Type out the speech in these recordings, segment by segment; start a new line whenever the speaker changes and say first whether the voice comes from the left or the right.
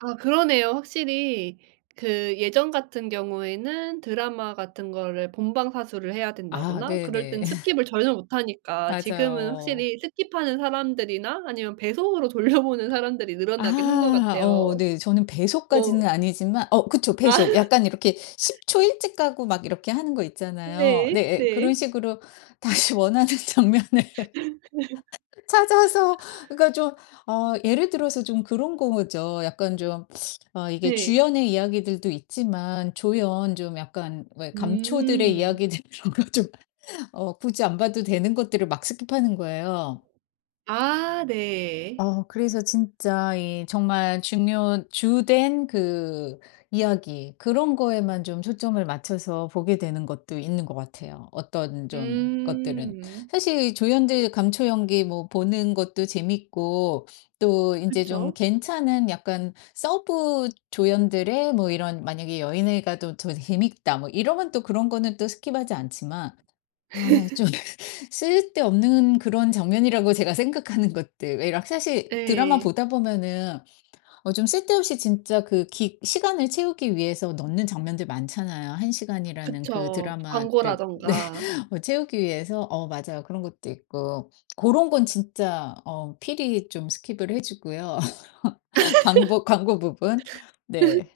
right: 아 그러네요. 확실히 그 예전 같은 경우에는 드라마 같은 거를 본방사수를 해야
left: 아
right: 된다거나 그럴
left: 네네.
right: 땐 스킵을 전혀 못 하니까 지금은
left: 맞아요.
right: 확실히 스킵하는 사람들이나 아니면 배속으로 돌려보는 사람들이 늘어나긴 한 거
left: 아 어
right: 같아요.
left: 네. 저는
right: 어.
left: 배속까지는 아니지만 어 그쵸.
right: 아.
left: 배속. 약간 이렇게 10 초 일찍 가고 막 이렇게 하는 거 있잖아요.
right: 네.
left: 네예. 그런
right: 네.
left: 식으로 다시 원하는 장면을 찾아서 그러니까 좀 어 예를 들어서 좀 그런 거죠. 약간 좀 어 이게
right: 네.
left: 주연의 이야기들도 있지만 조연 좀 약간 왜 감초들의
right: 음.
left: 이야기들 그런 거 좀 어 굳이 안 봐도 되는 것들을 막 스킵하는 거예요.
right: 아 네.
left: 어 그래서 진짜 이 정말 중요 주된 그 이야기, 그런 거에만 좀 초점을 맞춰서 보게 되는 것도 있는 것 같아요. 어떤 좀 것들은.
right: 음.
left: 사실 조연들 감초 연기 뭐 보는 것도 재밌고 또 인제 좀
right: 그쵸.
left: 괜찮은 약간 서브 조연들의 뭐 이런 만약에 '여 얘네가 또 저 재밌다.' 뭐 이러면 또 그런 거는 또 스킵하지 않지만, 아 좀 쓸데없는 그런 장면이라고 제가 생각하는 것들. 왜 이렇 사실 드라마
right: 예.
left: 보다 보면은 어 좀 쓸데없이 진짜 그 기 시간을 채우기 위해서 넣는 장면들 많잖아요. 1 시간이라는 그
right: 그쵸.
left: 드라마를 네.
right: 광고라든가.
left: 채우기 위해서 어 맞아요. 그런 것도 있고. 고런 건 진짜 어 필히 좀 스킵을 해 주고요. 광보 광고 부분. 네.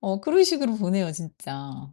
left: 어 그런 식으로 보네요. 진짜.